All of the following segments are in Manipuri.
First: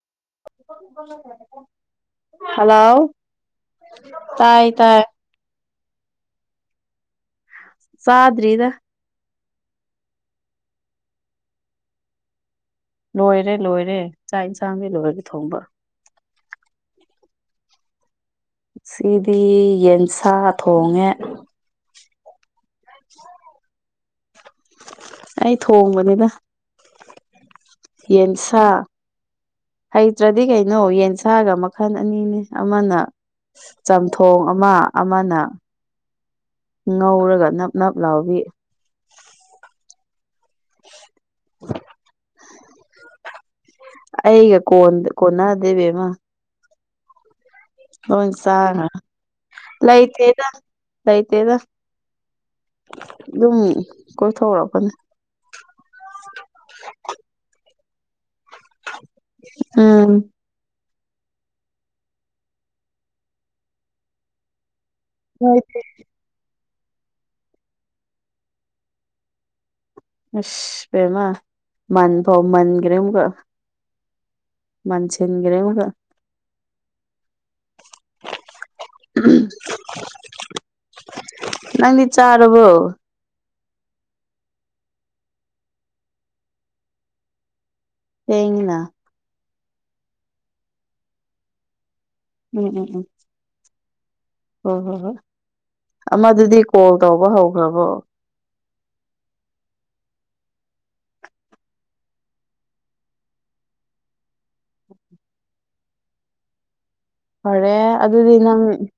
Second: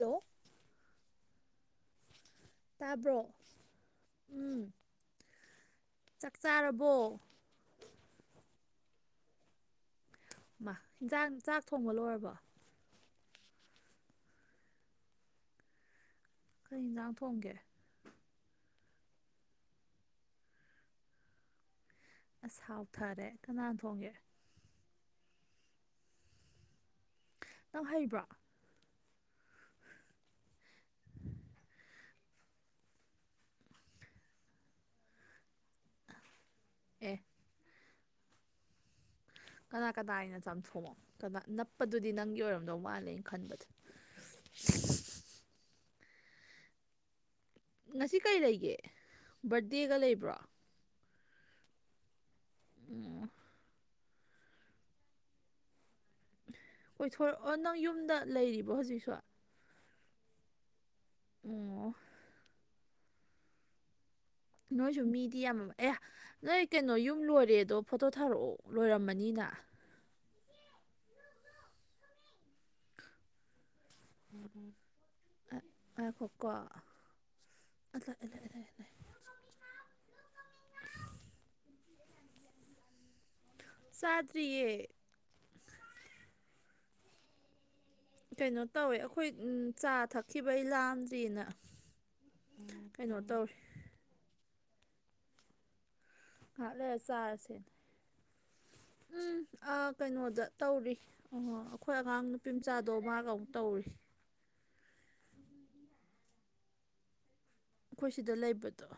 ꯍꯜꯂꯣ [inaudible] ꯍꯜꯂꯣ ꯇꯥꯕ꯭ꯔꯣ ꯇꯥꯏ ꯎꯝ ꯇꯥꯏ ꯆꯥꯛ ꯆꯥꯔꯕꯣ ꯆꯥꯗ꯭ꯔꯤꯗ ꯃꯥ ꯏꯟꯖꯥꯡ ꯆꯥꯛ ꯊꯣꯡꯕ ꯂꯣꯏꯔꯕꯣ ꯂꯣꯏꯔꯦ ꯂꯣꯏꯔꯦ ꯆꯥꯛ ꯏꯟꯁꯥꯡꯗꯤ ꯂꯣꯏꯔꯦ ꯊꯣꯡꯕ ꯀꯩ ꯌꯦꯟꯁꯥꯡ ꯊꯣꯡꯒꯦ ꯁꯤꯗꯤ ꯌꯦꯟꯁꯥ ꯊꯣꯡꯉꯦ ꯑꯁ ꯍꯥꯎꯊꯔꯦ ꯀꯅꯥꯅ ꯊꯣꯡꯒꯦ ꯑꯩ ꯊꯣꯡꯕꯅꯤꯗ ꯅꯪ ꯍꯩꯕ꯭ꯔꯣ ꯌꯦꯟꯁꯥ [inaudible] ꯍꯩꯇ꯭ꯔꯗꯤ ꯀꯩꯅꯣ ꯌꯦꯟꯁꯥꯒ ꯃꯈꯜ ꯑꯅꯤꯅꯦ ꯑꯃꯅ ꯆꯝꯊꯣꯡ ꯑꯃ ꯑꯃꯅ ꯑꯦ ꯉꯧꯔꯒ ꯅꯞ ꯅꯞ ꯂꯥꯎꯕꯤ ꯀꯅꯥ ꯀꯅꯥꯏꯅ ꯆꯝꯊꯣꯡ ꯀꯅꯥ ꯅꯞꯄꯗꯨꯗꯤ ꯅꯪꯒꯤ ꯑꯣꯏꯔꯝꯗꯧ ꯃꯥꯜꯂꯦ ꯑꯩ ꯈꯟꯕꯗ ꯑꯩꯒ ꯀꯣꯟ ꯀꯣꯟꯅꯗꯦ ꯏꯕꯦꯝꯃ ꯉꯁꯤ ꯂꯣꯏ ꯀꯩ ꯂꯩꯒꯦ ꯆꯥꯈ꯭ꯔꯦ ꯕꯔꯗꯦꯒ ꯂꯩꯕ꯭ꯔꯣ ꯂꯩꯇꯦꯗ ꯂꯩꯇꯦꯗ ꯎꯝ ꯗꯨꯝ ꯀꯣꯏꯊꯣꯔꯛꯄꯅꯦ ꯀꯣꯏꯊꯣꯔꯛ ꯑꯣ ꯅꯪ ꯌꯨꯝꯗ ꯂꯩꯔꯤꯕꯣ ꯍꯧꯖꯤꯛꯁꯨ ꯎꯝ ꯑꯣ ꯅꯣꯏꯁꯨ ꯃꯤꯗꯤ ꯍꯣꯏ ꯌꯥꯝꯃ ꯑꯌꯥ ꯅꯣꯏ ꯀꯩꯅꯣ ꯌꯨꯝ ꯂꯣꯏꯔꯦꯗꯣ ꯐꯣꯇꯣ ꯊꯥꯔꯛꯑꯣ ꯂꯣꯏꯔꯝꯃꯅꯤꯅ ꯑꯁ ꯕꯦꯝꯃ ꯃꯟ ꯐꯥꯎ ꯃꯟꯈ꯭ꯔꯦ ꯑꯃꯨꯛꯀ ꯃꯟꯁꯤꯟꯒ꯭ꯔꯦ ꯑꯃꯨꯛꯀ ꯀꯣ [unintelligible] ꯅꯪꯗꯤ ꯆꯥꯔꯕꯣ ꯆꯥꯗ꯭ꯔꯤꯌꯦ ꯀꯩꯅꯣ ꯊꯦꯡꯉꯤꯅ ꯇꯧꯋꯦ ꯑꯩꯈꯣꯏ ꯆꯥ ꯊꯛꯈꯤꯕꯩ ꯂꯥꯝꯗ꯭ꯔꯤꯅ ꯎꯝ ꯎꯝ ꯎꯝ ꯀꯩꯅꯣ ꯇꯧꯔꯤ ꯍꯣꯏ ꯍꯣꯏ ꯍꯣꯏ ꯑꯃꯗꯨꯗꯤ ꯉꯥꯏꯍꯥꯛ ꯀꯣꯜ ꯂꯩꯔ ꯇꯧꯕ ꯆꯥꯔꯁꯦꯅ ꯍꯧꯈ꯭ꯔꯕꯣ ꯎꯝ ꯎꯝ ꯑ ꯀꯩꯅꯣꯗ ꯇꯧꯔꯤ ꯑꯣ ꯑꯩꯈꯣꯏ ꯑꯉꯥꯡ ꯅꯨꯄꯤ ꯃꯆꯥꯗꯣ ꯃꯥꯒ ꯑꯃꯨꯛ ꯇꯧꯔꯤ ꯐꯔꯦ ꯑꯩꯈꯣꯏ ꯁꯤꯗ ꯑꯗꯨꯗꯤ ꯅꯪ ꯂꯩꯕꯗꯣ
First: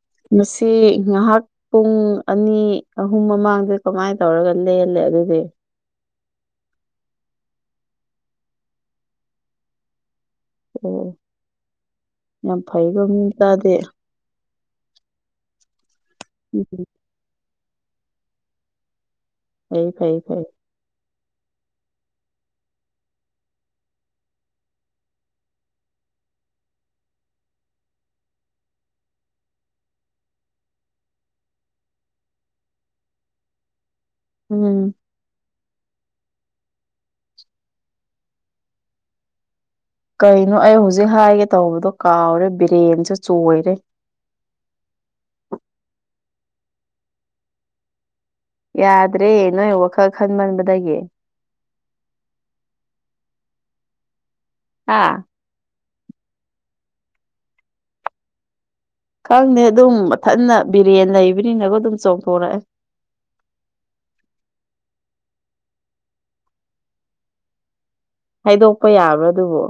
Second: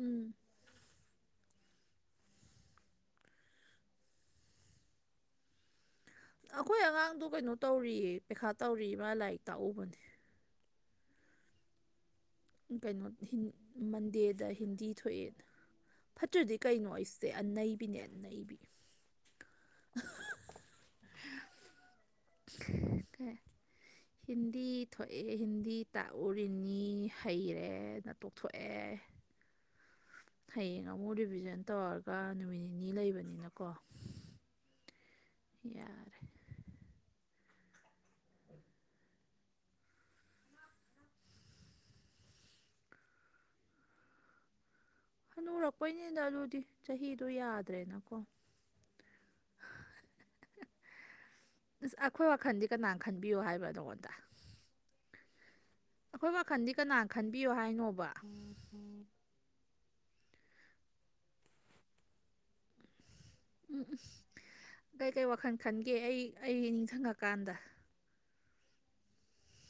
ꯎꯝ ꯉꯁꯤ ꯉꯍꯥꯛ ꯄꯨꯡ ꯑꯅꯤ ꯑꯍꯨꯝ ꯃꯃꯥꯡꯗ ꯀꯃꯥꯏꯅ ꯇꯧꯔꯒ ꯂꯦꯜꯂꯦ ꯑꯗꯨꯗꯤ ꯑꯩꯈꯣꯏ ꯑꯉꯥꯡꯗꯨ ꯀꯩꯅꯣ ꯇꯧꯔꯤꯌꯦ ꯄꯩꯈꯥ ꯇꯧꯔꯤ ꯃꯥ ꯂꯥꯏꯔꯤꯛ ꯇꯥꯛꯎꯕꯅꯦ ꯎꯝ ꯀꯩꯅꯣ ꯃꯟꯗꯦꯗ ꯍꯤꯟꯗꯤ ꯊꯣꯛꯑꯦ ꯐꯠꯇ꯭ꯔꯗꯤ ꯎꯝ ꯀꯩꯅꯣ ꯑꯩꯁꯦ ꯑꯟꯅꯩꯕꯤꯅꯦ ꯑꯟꯅꯩꯕꯤ ꯐꯩ ꯐꯩ ꯐꯩ [unintelligible] ꯍꯤꯟꯗꯤ ꯊꯣꯛꯑꯦ ꯍꯤꯟꯗꯤ ꯇꯥꯛꯎꯔꯤꯅꯤ ꯍꯩꯔꯦ ꯅ ꯇꯣꯛꯊꯣꯛꯑꯦ [inaudible] ꯍꯌꯦꯡ ꯑꯃꯨꯛ ꯔꯤꯚꯤꯖꯟ ꯇꯧꯔꯒ ꯅꯨꯃꯤꯠ ꯅꯤꯅꯤ ꯂꯩꯕꯅꯤꯅꯀꯣ ꯎꯝ ꯌꯥꯔꯦ ꯀꯩꯅꯣ ꯑꯩ ꯍꯧꯖꯤꯛ ꯍꯥꯏꯒꯦ ꯇꯧꯕꯗꯣ ꯀꯥꯎꯔꯦ ꯕꯔꯦꯟꯁꯦ ꯆꯣꯏꯔꯦ ꯍꯅꯨꯔꯛꯄꯩꯅꯤꯗ ꯑꯗꯨꯗꯤ ꯆꯍꯤꯗꯣ ꯌꯥꯗ꯭ꯔꯦꯅꯀꯣ ꯌꯥꯗ꯭ꯔꯦ ꯅꯣꯏ ꯋꯥꯈꯜ ꯈꯟꯃꯟꯕꯗꯒꯤ ꯕꯤꯌꯣ ꯍꯥꯏꯕ꯭ꯔꯥ ꯅꯉꯣꯟꯗ ꯍꯥ ꯑꯩꯈꯣꯏ ꯋꯥꯈꯜꯗꯤ ꯀꯅꯥ ꯈꯟꯕꯤꯌꯣ ꯍꯥꯏꯅꯣꯕ ꯈꯪꯗꯦ ꯑꯗꯨꯝ ꯃꯊꯟꯅ ꯕꯤꯔꯦꯟ ꯂꯩꯕꯅꯤꯅꯀꯣ ꯑꯗꯨꯝ ꯆꯣꯡꯊꯣꯔꯛꯑꯦ ꯎꯝ ꯎꯝ ꯀꯩꯀꯩ ꯋꯥꯈꯜ ꯈꯟꯒꯦ ꯑꯩ ꯑꯩ ꯅꯤꯡꯁꯤꯡꯉꯀꯥꯟꯗ ꯍꯥꯏꯗꯣꯛꯄ ꯌꯥꯕ꯭ꯔꯥ ꯑꯗꯨꯕꯣ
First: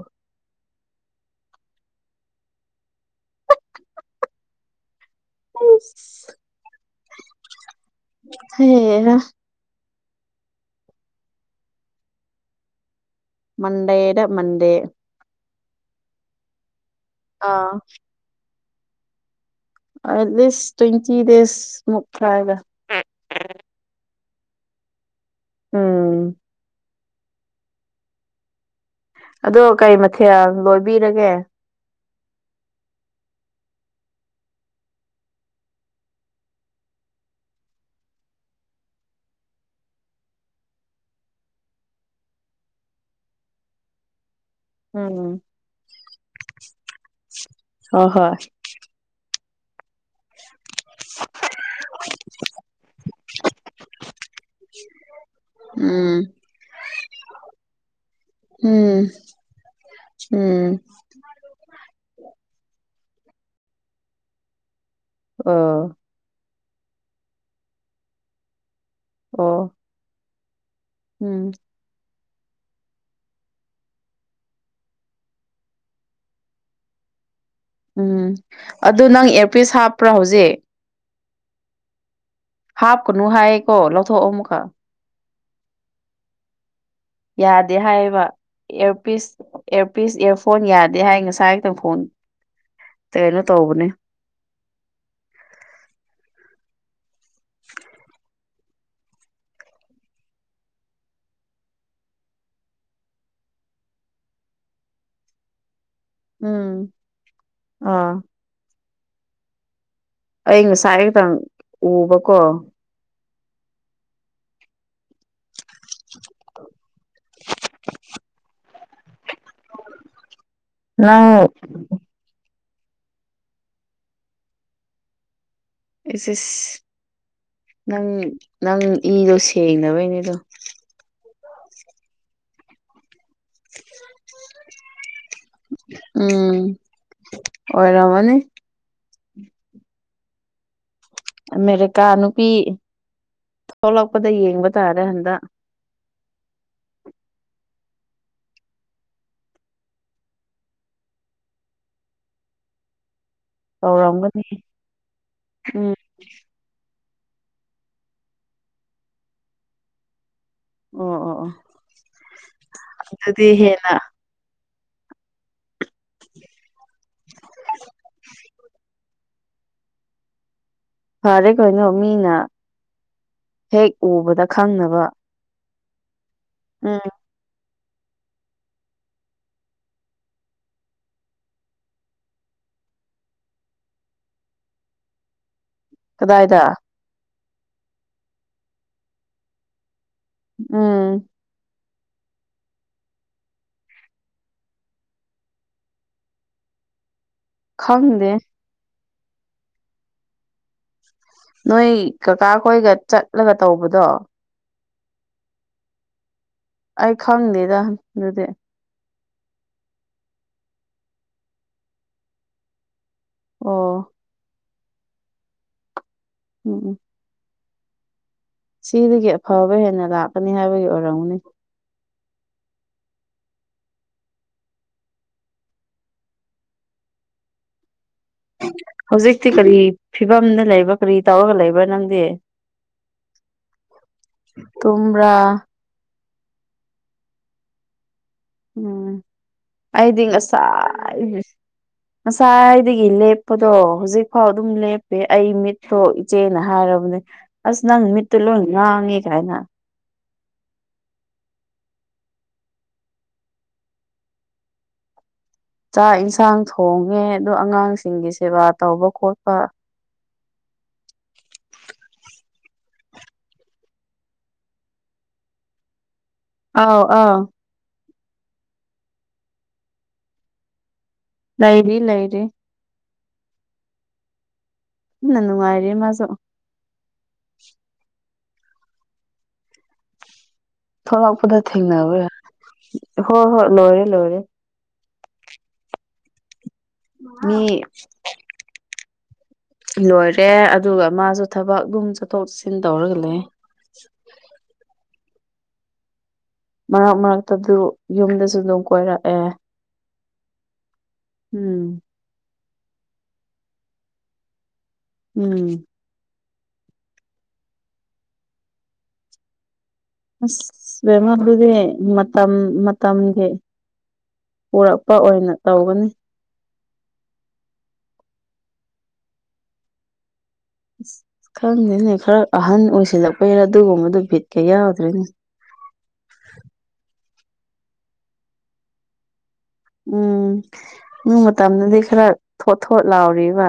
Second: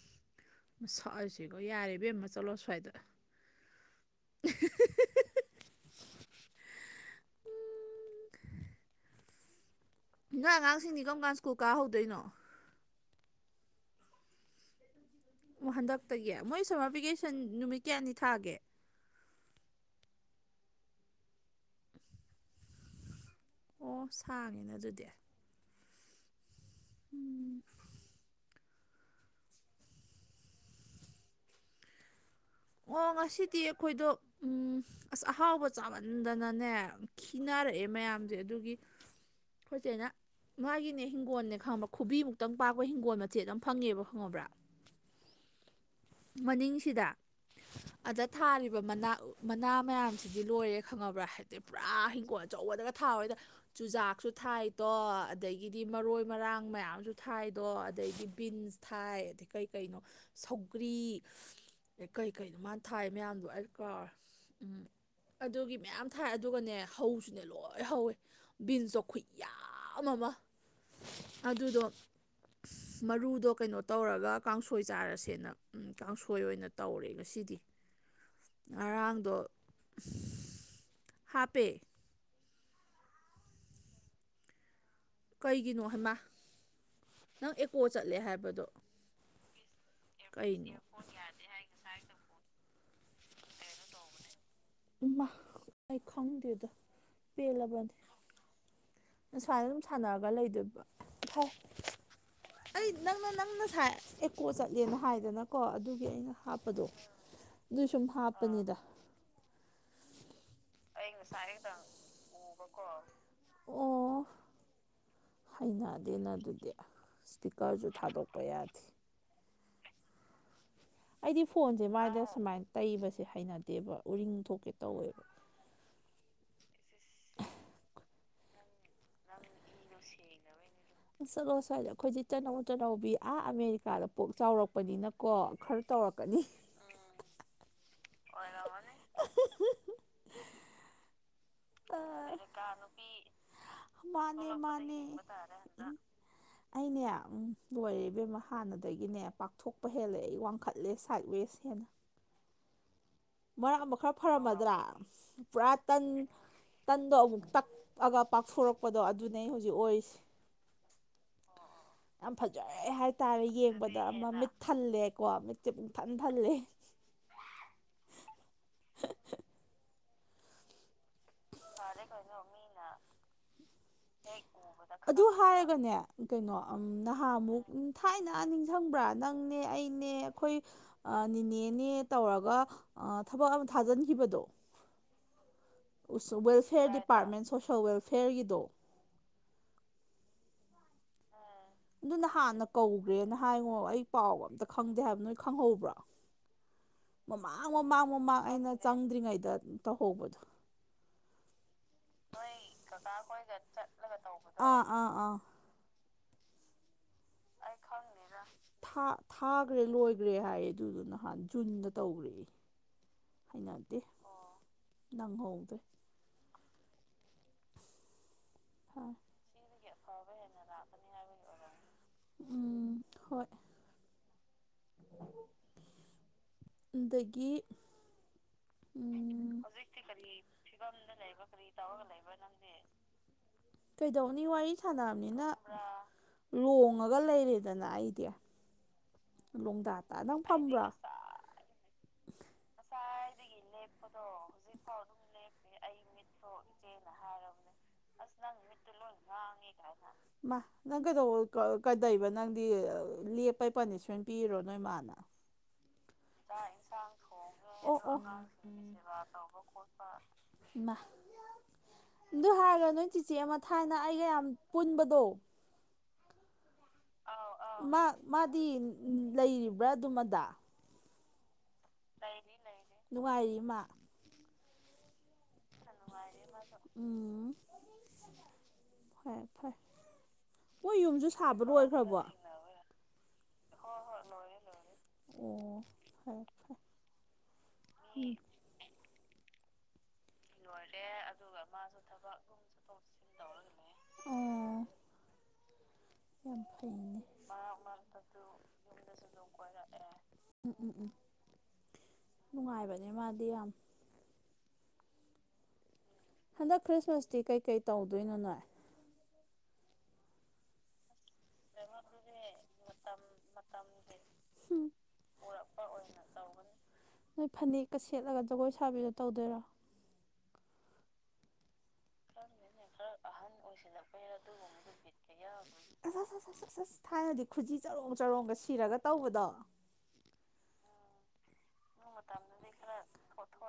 ꯃꯁꯛꯑꯁꯤꯒ ꯌꯥꯔꯦ ꯏꯕꯦꯝꯃ ꯆꯠꯂꯣ ꯑꯁ꯭ꯋꯥꯏꯗ ꯑꯍꯤꯍꯤꯍꯤꯍꯤ ꯑꯁ ꯍꯩꯍꯥ ꯅꯪ ꯑꯉꯥꯡꯁꯤꯡꯗꯤ ꯀꯝ ꯀꯥꯟ ꯁ꯭ꯀꯨꯜ ꯀꯥꯍꯧꯗꯣꯏꯅꯣ ꯃꯟꯗꯦꯗ ꯃꯟꯗꯦ ꯑꯣ ꯍꯟꯗꯛꯇꯒꯤ ꯃꯣꯏ ꯁꯝꯃꯔ ꯚꯦꯀꯦꯁꯟ ꯑꯥ ꯅꯨꯃꯤꯠ ꯀꯌꯥꯅꯤ ꯊꯥꯒꯦ ꯑꯦꯠ ꯂꯤꯁ ꯇ꯭ꯋꯦꯟꯇꯤ ꯗꯦꯁ ꯃꯨꯛ ꯊꯥꯢꯗ ꯑꯣ ꯁꯥꯡꯉꯦꯅ ꯑꯗꯨꯗꯤ ꯎꯝ ꯑꯗꯣ ꯀꯩ ꯃꯊꯦꯜ ꯂꯣꯏꯕꯤꯔꯒꯦ ꯑꯣ ꯉꯁꯤꯗꯤ ꯑꯩꯈꯣꯏꯗꯣ ꯎꯝ ꯑꯁ ꯑꯍꯥꯎꯕ ꯆꯥꯃꯟꯗꯅꯅꯦ ꯈꯤꯅꯔꯛꯑꯦ ꯃꯌꯥꯝ ꯖꯦ ꯑꯗꯨꯒꯤ ꯑꯩꯈꯣꯏ ꯆꯦꯅ ꯃꯥꯒꯤꯅꯦ ꯍꯤꯡꯒꯣꯜꯅꯦ ꯈꯪꯕ ꯈꯨꯕꯤ ꯃꯨꯛꯇꯪ ꯄꯥꯛꯄ ꯍꯤꯡꯒꯣꯜ ꯃꯆꯦꯠ ꯑꯃ ꯐꯪꯉꯦꯕ ꯈꯪꯉꯕ꯭ꯔꯥ ꯎꯝꯝ ꯃꯅꯤꯡꯁꯤꯗ ꯍꯣꯏ ꯑꯗ ꯍꯣꯏ ꯊꯥꯔꯤꯕ ꯃꯅꯥ ꯃꯅꯥ ꯃꯌꯥꯝ ꯁꯤꯗꯤ ꯂꯣꯏꯔꯦ ꯈꯪꯉꯕ꯭ꯔꯥ ꯍꯥꯏꯗꯤ ꯄꯨꯔꯥ ꯍꯤꯡꯈꯣꯜ ꯑꯆꯧꯕꯗꯒ ꯊꯥꯕꯩꯗ ꯆꯨꯖꯥꯛꯁꯨ ꯊꯥꯏ ꯇꯣ ꯑꯗꯒꯤꯗꯤ ꯃꯔꯣꯏ ꯎꯝ ꯃꯔꯥꯡ ꯃꯌꯥꯝꯁꯨ ꯊꯥꯏꯗꯣ ꯑꯗꯩꯗꯤ ꯕꯤꯟꯁ ꯎꯝ ꯊꯥꯏ ꯑꯗꯩ ꯀꯩ ꯀꯩꯅꯣ ꯎꯝ ꯁꯧꯒ꯭ꯔꯤ ꯀꯩ ꯀꯩꯩꯅꯣ ꯃꯥꯅ ꯊꯥꯏ ꯃꯌꯥꯝꯗꯣ ꯑꯩ ꯀꯥꯎꯔꯦ ꯎꯝ ꯑꯗꯨꯒꯤ ꯑꯣ ꯃꯌꯥꯝ ꯊꯥꯏ ꯑꯗꯨꯒꯅꯦ ꯍꯧꯁꯨꯅꯦ ꯂꯣꯏ ꯍꯧꯋꯦ ꯕꯤꯟꯁꯇꯣ ꯑꯣ ꯈꯨꯌꯥꯝ ꯑꯃ ꯎꯝ ꯑꯗꯨꯗꯣ ꯃꯔꯨꯗꯣ ꯀꯩꯅꯣ ꯇꯧꯔꯒ ꯀꯥꯡꯁꯣꯏ ꯆꯥꯔꯁꯦꯅ ꯀꯥꯡꯁꯣꯏ ꯑꯣꯏꯅ ꯇꯧꯔꯦ ꯉꯁꯤꯗꯤ ꯎꯝ ꯑꯗꯨ ꯅꯪ ꯉꯔꯥꯡꯗꯣ ꯑꯦꯌꯥꯔꯄꯤꯁ ꯍꯥꯞꯄ꯭ꯔꯥ ꯍꯧꯖꯤꯛ ꯍꯥꯞꯄꯦ ꯍꯥꯞꯀꯅꯨ ꯍꯥꯏꯌꯦ ꯀꯣ ꯂꯧꯊꯣꯛꯑꯣ ꯑꯃꯨꯛꯀ ꯀꯩꯒꯤꯅꯣ ꯍꯩꯃꯥ ꯅꯪ ꯌꯥꯗꯦ ꯑꯦꯀꯣ ꯆꯠꯂꯦ ꯍꯥꯏꯌꯦꯕ ꯍꯥꯏꯕꯗꯣ ꯏꯌꯥꯔꯄꯤꯁ ꯏꯌꯥꯔꯄꯤꯁ ꯏꯌꯥꯔꯐꯣꯟ ꯀꯩꯅꯣ ꯌꯥꯗꯦ ꯍꯥꯏ ꯉꯁꯥꯏ ꯈꯛꯇ ꯐꯣꯟ [inaudible] ꯀꯩꯅꯣ ꯇꯧꯕꯅꯦ ꯑꯩ ꯈꯪꯗꯦꯗꯣ ꯄꯦꯜꯂꯕꯅꯤ ꯁꯨꯃꯥꯏꯅ ꯑꯗꯨꯝ ꯁꯥꯟꯅꯔꯒ ꯂꯩꯗꯣꯏꯕ ꯐꯩ ꯑꯩ ꯅꯪꯅ ꯅꯪꯅ ꯁꯥꯢ ꯑꯦꯀꯣ ꯆꯠꯂꯦꯅ ꯍꯥꯏꯗꯅꯀꯣ ꯑꯗꯨ ꯒꯤ ꯑꯩꯅ ꯍꯥꯞꯄꯗꯣ ꯎꯝ ꯑꯗꯨ ꯁꯨꯝ ꯑꯥ ꯍꯥꯞꯄꯅꯤꯗ ꯑꯩ ꯉꯥ ꯑꯩ ꯉꯁꯥꯢꯈꯛꯇꯪ ꯎꯕꯀꯣ ꯑꯣ ꯍꯩꯅꯗꯦꯅ ꯑꯗꯨꯗꯤ ꯏꯁꯄꯤꯀꯔꯁꯨ ꯊꯥꯗꯣꯛꯄ ꯌꯥꯗꯦ [inaudible] [inaudible] ꯑꯩꯗꯤ ꯅꯪ ꯐꯣꯟꯁꯦ ꯃꯥꯢꯗ ꯁꯨꯃꯥꯏꯅ ꯇꯩꯕꯁꯦ ꯍꯩꯅꯗꯦꯕ ꯎꯔꯤꯡ ꯊꯣꯛꯀꯦ ꯇꯧꯋꯦꯕ ꯑꯦꯁ ꯑꯦꯁ ꯅꯪ ꯅꯪ ꯏꯗꯣ ꯁꯦꯡꯅꯕꯩꯅꯦꯗꯣ ꯆꯠꯂꯣ ꯑꯁ꯭ꯋꯥꯏꯗ ꯑꯩꯈꯣꯏꯗꯤ ꯇꯅꯧ ꯇꯅꯧꯕꯤ ꯑꯥ ꯑꯃꯦꯔꯤꯀꯥꯗ ꯄꯣꯛ ꯆꯥꯎꯔꯛꯄꯅꯤꯅꯀꯣ ꯈꯔ ꯇꯧꯔꯛꯀꯅꯤ ꯎꯝ [unintelligible] ꯑꯃꯦꯔꯤꯀꯥ ꯅꯨꯄꯤ ꯊꯣꯛꯂꯛꯄꯗ ꯃꯥꯅꯦ ꯌꯦꯡꯕ ꯃꯥꯅꯦ ꯇꯥꯔꯦ ꯍꯟꯗꯛ [inaudible] ꯑꯩꯅꯦ ꯂꯣꯏꯔꯦ ꯏꯕꯦꯝꯃ ꯍꯥꯟꯅꯗꯒꯤꯅꯦ ꯄꯥꯛꯊꯣꯛꯄ ꯍꯦꯜꯂꯦ ꯑꯩ ꯋꯥꯡꯈꯠꯂꯦ ꯁꯥꯏꯠ ꯋꯦꯁ ꯍꯦꯟꯅ [inaudible] ꯃꯔꯛ ꯑꯃ ꯈꯔ ꯇꯧꯔꯝꯒꯅꯤ ꯐꯔꯝꯃꯗ꯭ꯔꯥ ꯄꯨꯔꯥ ꯎꯝ ꯇꯟ ꯇꯟꯗꯣ ꯑꯃꯨꯛ ꯇꯛꯑꯒ ꯄꯥꯛꯊꯣꯔꯛꯄꯗꯣ ꯑꯗꯨꯅꯦ ꯑꯩ ꯍꯧꯖꯤꯛ ꯑꯣꯏꯔꯤꯁꯦ ꯑꯣ ꯑꯣ ꯑꯣ ꯌꯥꯝ ꯐꯖꯔꯦ ꯍꯥꯏꯇꯥꯔꯦ ꯑꯗꯨꯗꯤ ꯍꯦꯟꯅ ꯌꯦꯡꯕꯗ ꯃꯃꯤꯠ ꯊꯜꯂꯦꯀꯣ ꯃꯤꯠꯁꯦ ꯄꯨꯡꯊꯟ ꯊꯜꯂꯦ [unintelligible] ꯐꯔꯦ ꯀꯩꯅꯣ ꯃꯤꯅ ꯍꯦꯛ ꯎꯕꯗ ꯈꯪꯅꯕ ꯀꯅꯦ ꯀꯩꯅꯣ ꯎꯝ ꯅꯍꯥꯃꯨꯛ ꯊꯥꯏꯅ ꯅꯤꯡꯖꯪꯕ꯭ꯔꯥ ꯅꯪꯅꯦ ꯑꯩꯅꯦ ꯑꯩꯈꯣꯏ ꯑꯥ ꯅꯤꯅꯦꯅꯦ ꯇꯧꯔꯒ ꯑꯥ ꯊꯕꯛ ꯑꯃ ꯊꯥꯖꯤꯟꯈꯤꯕꯗꯣ ꯎꯁ ꯀꯗꯥꯏꯗ ꯋꯦꯜꯐꯤꯌꯔ ꯗꯤꯄꯥꯔꯠꯃꯦꯟ ꯁꯣꯁꯦꯜ ꯋꯦꯜꯐꯤꯌꯔꯒꯤꯗꯣ ꯎꯝ ꯑꯗꯨ ꯅꯍꯥꯟꯅ ꯀꯧꯒ꯭ꯔꯦꯅ ꯍꯥꯏꯉꯣ ꯑꯩ ꯄꯥꯎ ꯑꯝꯇ ꯈꯪꯗꯦ ꯍꯥꯏꯕ ꯅꯣꯏ ꯈꯪꯍꯧꯕ꯭ꯔꯣ ꯃꯃꯥꯡ ꯃꯃꯥꯡ ꯈꯪꯗꯦ ꯃꯃꯥꯡ ꯑꯩꯅ ꯆꯪꯗ꯭ꯔꯤꯉꯩꯗ ꯇꯧꯍꯧꯕꯗꯣ ꯅꯣꯏ ꯀꯀꯥ ꯈꯣꯏꯒ ꯆꯠꯂꯒ ꯇꯧꯕꯗꯣ ꯑꯥ ꯑꯥ ꯑꯩ ꯈꯪꯗꯦꯗ ꯑꯗꯨꯗꯤ ꯊꯥ ꯊꯥꯈ꯭ꯔꯦ ꯂꯣꯏꯈ꯭ꯔꯦ ꯍꯥꯏꯌꯦ ꯑꯗꯨꯗꯨ ꯅꯍꯥꯟ ꯖꯨꯟꯗ ꯇꯧꯈ꯭ꯔꯦꯌꯦ ꯑꯣ ꯍꯩꯅꯗꯦ ꯅꯪꯍꯧꯗꯦ ꯎꯝ ꯎꯝ ꯍꯥꯏ ꯁꯤꯗꯒꯤ ꯑꯐꯕ ꯍꯦꯟꯅ ꯂꯥꯛꯀꯅꯤ ꯍꯥꯏꯕꯒꯤ ꯑꯣꯏꯔꯝꯅꯤ ꯍꯨꯝ ꯍꯣꯏ ꯑꯗꯒꯤ ꯍꯧꯖꯤꯛꯇꯤ ꯎꯝ ꯀꯔꯤ ꯐꯤꯕꯝꯗ ꯂꯩꯕ꯭ꯔꯥ ꯀꯔꯤ ꯇꯧꯔꯒ ꯂꯩꯕ꯭ꯔꯥ ꯅꯪꯗꯤ ꯀꯩꯗꯧꯅꯤ ꯋꯥꯔꯤ ꯇꯨꯝꯕ꯭ꯔꯥ ꯁꯥꯟꯅꯝꯅꯤꯅ ꯂꯣꯡꯉꯒ ꯂꯩꯔꯦ ꯗꯅ ꯑꯩꯗꯤ ꯎꯝ ꯑꯩꯗꯤ ꯂꯣꯡꯗꯥꯇ ꯅꯪ ꯐꯝꯕ꯭ꯔꯣ ꯉꯁꯥꯏ ꯉꯁꯥꯏꯗꯒꯤ ꯂꯦꯞꯄꯗꯣ ꯍꯧꯖꯤꯛ ꯐꯥꯎ ꯑꯗꯨꯝ ꯂꯦꯞꯄꯦ ꯑꯩ ꯃꯤꯠꯇꯣ ꯏꯆꯦꯅ ꯍꯥꯏꯔ ꯇꯕꯅꯦ ꯑꯁ ꯅꯪ ꯃꯤꯠꯇꯨ ꯂꯣꯏ ꯉꯥꯡꯉꯦ ꯀꯥꯏꯅ ꯃꯥ ꯅꯪ ꯀꯩꯗꯧꯑꯣ ꯀ ꯀꯩꯗꯣꯏꯕ ꯅꯪꯗꯤ ꯂꯦꯞꯄ ꯄꯅꯤꯁꯃꯦꯟ ꯄꯤꯔꯣ ꯅꯣꯏ ꯃꯥꯅ ꯆꯥꯛ ꯌꯦꯟꯁꯥꯡ ꯊꯣꯡꯉꯦ ꯑꯗꯨ ꯑꯉꯥꯡꯁꯤꯡꯒꯤ ꯁꯦꯕꯥ ꯇꯧꯕ ꯈꯣꯠꯄ ꯏꯃꯥ [inaudible] ꯑꯗꯨ ꯍꯥꯏꯔꯒ ꯅꯣꯏ ꯆꯤꯆꯦ ꯑꯃ ꯊꯥꯏꯅ ꯑꯩꯒ ꯌꯥꯝ ꯄꯨꯟꯕꯗꯣ ꯑꯥꯎ ꯑꯥ ꯃꯥ ꯃꯥꯗꯤ ꯂꯩꯔꯤꯕ꯭ꯔꯥ ꯑꯗꯨꯝ ꯑꯗꯥ ꯂꯩꯔꯤ ꯂꯩꯔꯤ ꯅꯨꯡꯉꯥꯏꯔꯤ ꯃꯥ ꯐꯖꯅ ꯅꯨꯡꯉꯥꯏꯔꯤ ꯃꯥꯁꯨ ꯎꯝ ꯐꯔꯦ ꯐꯔꯦ ꯃꯣꯏ ꯌꯨꯝꯁꯨ ꯊꯣꯛꯂꯛꯄꯗ ꯁꯥꯕ ꯂꯣꯏꯈ꯭ꯔꯕꯣ ꯊꯦꯡꯅꯕ ꯑꯣ ꯍꯣꯏ ꯍꯣꯏ ꯂꯣꯏꯔꯦ ꯂꯣꯏꯔꯦ ꯑꯣ ꯐꯔꯦ ꯐꯔꯦ ꯃꯤ ꯂꯣꯏꯔꯦ ꯑꯦ ꯑꯗꯨꯒ ꯃꯥꯁꯨ ꯊꯕꯛ ꯑꯗꯨꯝ ꯆꯠꯊꯣꯛ ꯆꯠꯁꯤꯟ ꯇꯧꯔꯒ ꯂꯩ ꯎꯝ ꯑꯣ ꯌꯥꯝ ꯃꯔꯛ ꯐꯩꯅꯦ ꯃꯔꯛꯇꯗꯨ ꯌꯨꯝꯗꯁꯨ ꯑꯗꯨꯝ ꯀꯣꯏꯔꯛꯑꯦ ꯎꯝ ꯎꯝ ꯎꯝ ꯎꯝ ꯅꯨꯡꯉꯥꯏꯕꯅꯦ ꯃꯥꯗꯤ ꯌꯥꯝ ꯎꯝ ꯍꯟꯗꯛ ꯈ꯭ꯔꯤꯁꯃꯥꯁꯇꯤ ꯀꯩꯀꯩ ꯇꯧꯗꯣꯏꯅꯣ ꯅꯣꯏ [unintelligible] ꯄꯨꯔꯛꯄ ꯑꯣꯏꯅ ꯇꯧꯒꯅꯤ ꯅꯣꯏ ꯐꯅꯦꯛꯀ ꯁꯦꯠꯂꯒ ꯖꯒꯣꯏ ꯁꯥꯕꯤꯗꯣ ꯇꯧꯗꯣꯏꯔꯣ ꯈꯪꯗꯦꯅꯦ ꯈꯔ ꯑꯍꯟ ꯑꯣꯏꯁꯤꯟ [unintelligible] ꯈꯨꯖꯤ ꯆꯔꯣꯡ ꯆꯔꯣꯡꯒ ꯁꯤꯔꯒ ꯇꯧꯕꯗꯣ ꯎꯝ ꯅꯨꯡ ꯃꯇꯝꯗꯗꯤ ꯈꯔ ꯊꯣꯠ ꯊꯣꯠ ꯂꯥꯎꯔꯤꯕ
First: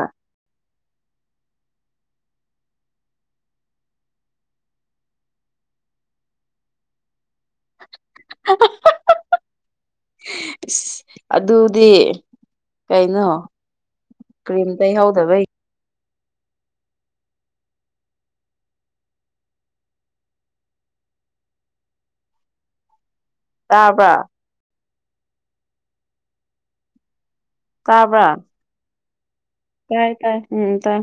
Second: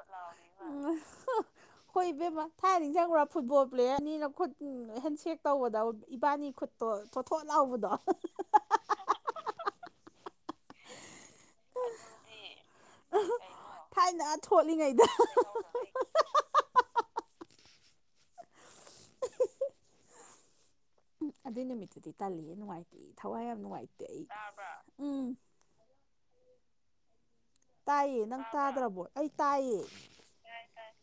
ꯎꯝ ꯍꯥ ꯍꯣꯏ ꯏꯕꯦꯝꯃ ꯊꯥꯏꯅ ꯅꯤꯡꯖꯪꯕ꯭ꯔꯥ ꯐꯨꯠꯕꯣꯜ ꯄ꯭ꯂꯦꯌꯔ ꯑꯅꯤꯅ ꯈꯨꯠ ꯍꯦꯟꯁꯦꯛ ꯇꯧꯕꯗ ꯏꯕꯥꯅꯤ ꯈꯨꯠꯇꯣ ꯊꯣꯠꯊꯣꯠ ꯂꯥꯎꯕꯗꯣ ꯏꯁ ꯑꯗꯨꯗꯤ ꯀꯩꯅꯣ ꯊꯥꯏꯅ ꯀ꯭ꯔꯤꯝ ꯊꯣꯛꯂꯤꯉꯩꯗ ꯇꯩꯍꯧꯗꯕꯩ ꯍꯥꯍꯥꯍꯥ ꯎꯝ ꯑꯗꯨꯏ ꯅꯨꯃꯤꯠꯇꯨꯗꯤ ꯇꯜꯂꯤꯍꯦ ꯅꯨꯡꯉꯥꯏꯇꯦ ꯊꯋꯥꯏ ꯌꯥꯝ ꯅꯨꯡꯉꯥꯏꯇꯦ ꯇꯥꯕ꯭ꯔꯥ ꯑꯩ ꯇꯕꯔꯥ ꯇꯥꯏꯌꯦ ꯇꯥꯕ꯭ꯔꯥ ꯅꯪ ꯇꯥꯗ꯭ꯔꯕꯣ ꯑꯩ ꯇꯥꯏꯌꯦ ꯇꯥꯏ ꯇꯥꯏ ꯎꯝꯎꯝ ꯇꯥꯏ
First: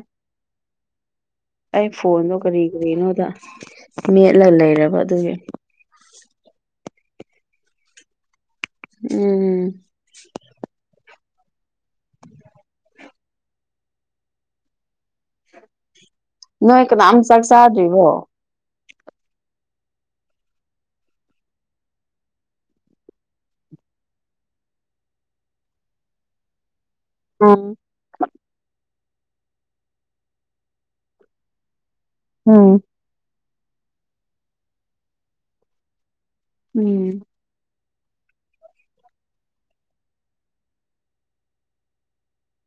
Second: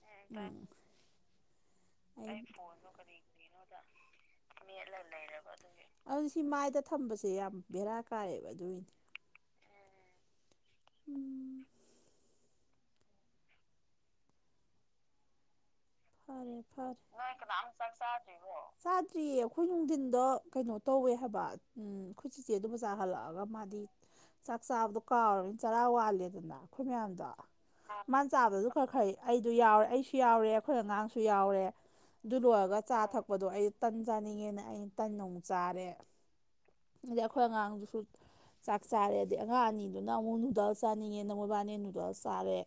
ꯑꯩ ꯇꯥꯏ ꯐꯣꯟꯗꯣ ꯀꯔꯤ ꯀꯔꯤꯅꯣꯗ ꯃꯦꯠꯂꯒ ꯂꯩꯔꯕ ꯑꯗꯨꯒꯤ ꯑꯗꯨ ꯁꯤ ꯃꯥꯏꯗ ꯊꯝꯕꯁꯦ ꯌꯥꯝ ꯕꯦꯔꯥ ꯀꯥꯏꯑꯦꯕ ꯎꯝ ꯎꯝ ꯅꯣꯏ ꯀꯅꯥꯝ ꯆꯥꯛ ꯆꯥꯗ꯭ꯔꯤꯕꯣ [unintelligible] ꯆꯥꯗ꯭ꯔꯤꯌꯦ ꯑꯩꯈꯣꯏ ꯅꯨꯡꯊꯤꯟꯗꯣ ꯀꯩꯅꯣ ꯇꯧꯋꯦ ꯍꯥꯏꯕ ꯎꯝ ꯑꯩꯈꯣꯏ ꯆꯤꯆꯦꯗꯨ ꯕꯖꯥꯔ ꯍꯜꯂꯛꯑꯒ ꯃꯥꯗꯤ ꯆꯥꯛ ꯆꯥꯕꯗꯣ ꯀꯥꯎꯔꯝꯅꯤꯅ ꯆꯔꯥ ꯋꯥꯠꯂꯦꯗꯅ ꯑꯩꯈꯣꯏ ꯃꯌꯥꯝꯗꯣ ꯎꯝ ꯃꯥꯅ ꯆꯥꯕꯗꯁꯨ ꯈꯔ ꯈꯩ ꯑꯩꯗꯣ ꯌꯥꯎꯔꯦ ꯑꯩꯁꯨ ꯌꯥꯎꯔꯦ ꯑꯩꯈꯣꯏ ꯑꯉꯥꯡꯁꯨ ꯌꯥꯎꯔꯦ ꯑꯗꯨ ꯂꯣꯏꯔꯒ ꯎꯝ ꯆꯥ ꯊꯛ ꯄꯗꯣ ꯑꯩꯁꯨ ꯇꯟ ꯆꯥꯅꯤꯡꯉꯦꯅ ꯑꯩꯅ ꯇꯟ ꯑꯃꯨꯛ ꯆꯥꯔꯦ ꯗꯨꯗꯤ ꯎꯝ ꯑꯩꯈꯣꯏ ꯑꯉꯥꯡꯗꯨꯁꯨ ꯆꯥꯛ ꯆꯥꯔꯦꯗꯤ ꯑꯉꯥꯡ ꯑꯅꯤꯗꯨꯅ ꯑꯃꯨꯛ ꯅꯨꯗꯜ ꯆꯥꯅꯤꯡꯉꯦꯅ ꯃꯣꯏꯕꯥꯅꯤ ꯅꯨꯗꯜꯁ ꯆꯥꯔꯦ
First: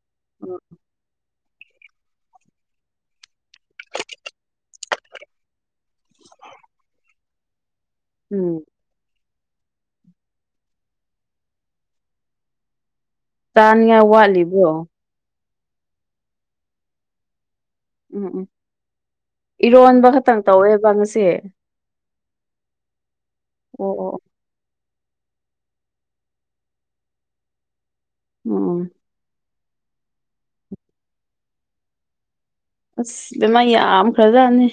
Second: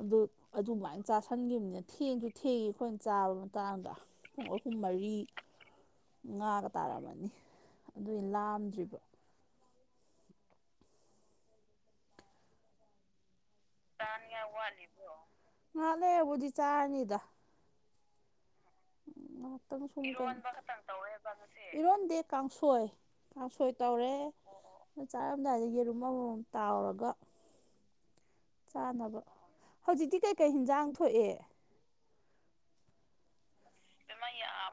ꯑꯗꯨ ꯑꯗꯨꯃꯥꯏꯟ ꯆꯥꯁꯟ ꯈꯟꯈꯤꯕꯅꯦ ꯊꯦꯡꯁꯨ ꯊꯦꯡꯉ ꯑꯩꯈꯣꯏꯅ ꯆꯥꯕ ꯃꯇꯥꯡꯗ ꯄꯨꯡ ꯑꯍꯨꯝ ꯃꯔꯤ ꯉꯥꯒ ꯇꯥꯔꯝꯃꯅꯤ ꯑꯗꯨꯒꯤ ꯎꯝ ꯂꯥꯝꯗ꯭ꯔꯤꯕ ꯇꯥꯅꯤꯉꯥꯏ ꯋꯥꯠꯂꯤꯕ꯭ꯔꯣ ꯉꯍꯥꯛꯂꯩꯔꯕꯨꯗꯤ ꯆꯥꯔꯅꯤꯗ ꯎꯝ ꯎꯝ ꯉꯥꯏꯍꯥꯛꯇꯪ ꯁꯨꯝ ꯏꯔꯣꯟꯕ ꯀꯩꯅꯣ ꯈꯛꯇꯪ ꯇꯧꯋꯦꯕ ꯉꯁꯤ ꯏꯔꯣꯟꯗꯦ ꯀꯥꯡꯁꯣꯏ ꯀꯥꯡꯁꯣꯏ ꯑꯣ ꯇꯧꯔꯦ ꯑꯣ ꯑꯥ ꯆꯥꯔꯝꯗꯥꯏꯗ ꯌꯦꯔꯨꯝ ꯑꯃꯃꯝ ꯇꯥꯎꯔꯒ ꯎꯝ ꯆꯥꯅꯕ ꯍꯧꯖꯤꯛꯇꯤ ꯀꯩꯀꯩ ꯍꯤꯟꯖꯥꯡ ꯊꯣꯛꯑꯦ ꯑꯁ ꯗꯃꯥ ꯌꯥꯝꯈ꯭ꯔꯖꯅꯦ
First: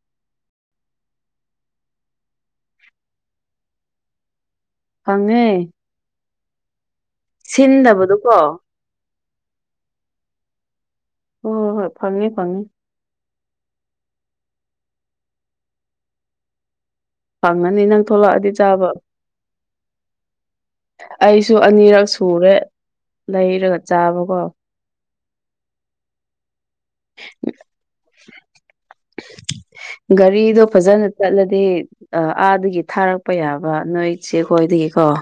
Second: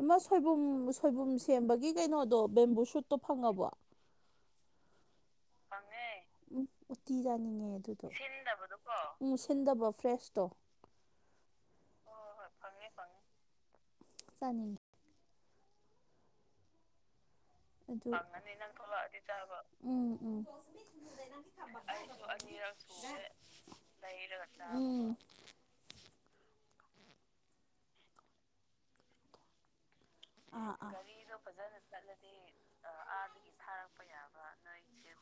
ꯑꯃ ꯁꯣꯏꯕꯨꯝ ꯁꯣꯏꯕꯨꯝ ꯁꯦꯝꯕꯒꯤ ꯀꯩꯅꯣꯗꯣ ꯕꯦꯝꯕꯨ ꯁꯨꯠꯇꯣ ꯐꯪꯉꯕꯣ ꯐꯪꯉꯦ ꯎꯝ ꯎꯠꯇꯤ ꯆꯥꯅꯤꯡꯉꯦ ꯑꯗꯨꯗꯤ ꯁꯤꯟꯗꯕꯗꯨꯀꯣ ꯎꯝ ꯁꯤꯟꯗꯕ ꯐ꯭ꯔꯦꯁꯇꯣ ꯍꯣ ꯍꯣ ꯍꯣꯏ ꯐꯪꯉꯦ ꯐꯪꯉꯤ ꯆꯅꯤꯉꯦ ꯐꯪꯉꯅꯤ ꯅꯪ ꯑꯗꯨ ꯊꯣꯛꯂꯛꯑꯗꯤ ꯐꯪꯉꯅꯤ ꯅꯪ ꯆꯥꯕ ꯊꯣꯛꯂꯛꯑꯗꯤ ꯆꯥꯕ ꯑꯩꯁꯨ ꯑꯅꯤꯔꯛ ꯁꯨꯔꯦ ꯂꯩꯔꯒ ꯆꯥꯕꯀꯣ ꯂꯩꯔꯒ ꯆꯥꯕ ꯒꯥꯔꯤꯗꯣ ꯐꯖꯅ ꯆꯠꯂꯗꯤ ꯑ ꯑꯥꯗꯒꯤ ꯊꯥꯔꯛꯄ ꯌꯥꯕ ꯅꯣꯏ ꯆꯦꯈꯣꯏꯗꯒꯤꯀꯣ ꯑꯣ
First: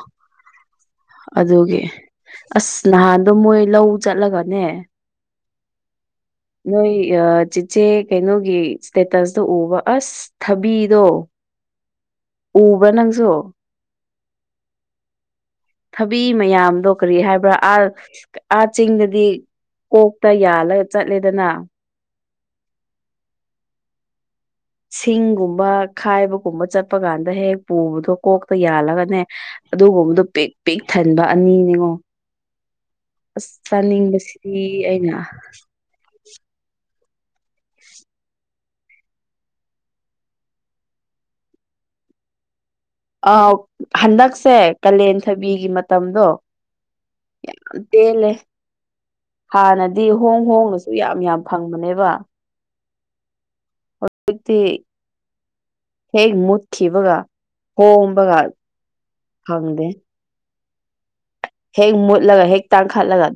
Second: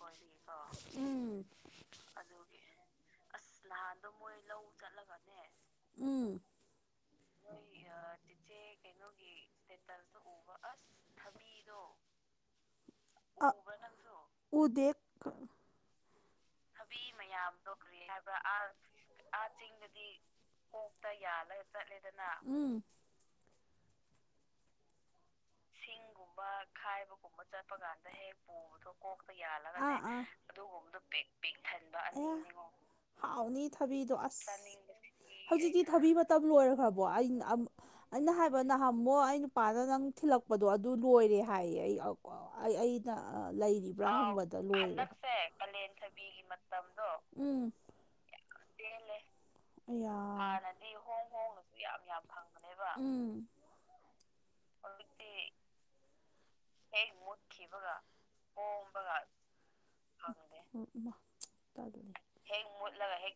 ꯎꯝ ꯑꯗꯨꯒꯤ ꯑꯁ ꯅꯍꯥꯟꯗꯣ ꯃꯣꯏ ꯂꯧ ꯆꯠꯂꯒꯅꯦ ꯎꯝ ꯅꯣꯏ ꯆꯤꯆꯦ ꯀꯩꯅꯣꯒꯤ ꯏꯁꯇꯦꯇꯁꯇꯣ ꯎꯕ ꯑꯁ ꯊꯕꯤꯗꯣ ꯎꯕ꯭ꯔꯥ ꯅꯪꯁꯨ ꯎ ꯗꯦ ꯕꯤ ꯃꯌꯥꯝꯗꯣ ꯀꯔꯤ ꯍꯥꯏꯕ꯭ꯔꯥ ꯑꯥ ꯑꯥ ꯆꯤꯡꯗꯗꯤ ꯀꯣꯛꯇ ꯌꯥꯜꯂꯒ ꯆꯠ ꯀꯣꯛꯇ ꯌꯥꯜꯂꯒ ꯆꯠꯂꯤꯗꯅ ꯎꯝ ꯁꯤꯡ ꯨꯒꯨꯝꯕ ꯈꯥꯏꯕꯒꯨꯝꯕ ꯆꯠꯄ ꯀꯥꯟꯗ ꯍꯦꯛ ꯄꯨꯕꯗꯣ ꯀꯣꯛꯇ ꯌꯥꯜꯂꯒꯅꯦ ꯑꯗꯨꯒꯨꯝꯕꯗꯣ ꯄꯤꯛ ꯄꯤꯛ ꯊꯟꯕ ꯑꯅꯤ ꯅꯤꯉꯣ ꯑꯁ ꯍꯥꯎꯅꯤ ꯊꯕꯤꯗꯣ ꯆꯥꯅꯤꯡꯕꯁꯤꯗꯤ ꯑꯩꯅ ꯇꯝ ꯂꯣꯏꯔꯈ꯭ꯔꯕꯣ ꯑꯩ ꯑꯟ ꯑꯩꯅ ꯍꯥꯏꯕ ꯅꯍꯝꯃꯨꯛ ꯑꯩ ꯅꯨꯄꯥꯗ ꯅꯪ ꯊꯤꯜꯂꯛ ꯄꯗꯣ ꯑꯗꯨ ꯂꯣꯏꯔꯦ ꯍꯥꯏꯌꯦ ꯑꯩ [unintelligible] ꯑ ꯂꯩꯔꯤꯕ꯭ꯔꯥ ꯍꯟꯗꯛꯁꯦ ꯍꯪꯕꯗ ꯂꯣꯏꯔꯦ ꯀꯥꯂꯦꯟ ꯊꯕꯤꯒꯤ ꯃꯇꯝꯗꯣ ꯌꯥꯝ ꯎꯝ ꯇꯦꯜꯂꯦ ꯍꯥꯟꯅꯗꯤ ꯑꯌꯥ ꯍꯣꯡ ꯍꯣꯡꯅꯁꯨ ꯌꯥꯝ ꯌꯥꯝ ꯐꯪꯕꯅꯦꯕ ꯎꯝ ꯗꯛꯇꯤ ꯍꯦꯛ ꯃꯨꯠ ꯈꯤꯕꯒ ꯍꯣꯝꯕꯒ ꯐꯪꯗꯦ ꯎꯝ ꯃꯥ ꯍꯦꯛ ꯇꯜꯂꯤ ꯃꯨꯠꯂꯒ ꯍꯦꯛ ꯇꯥꯡꯈꯠꯂꯒ ꯑ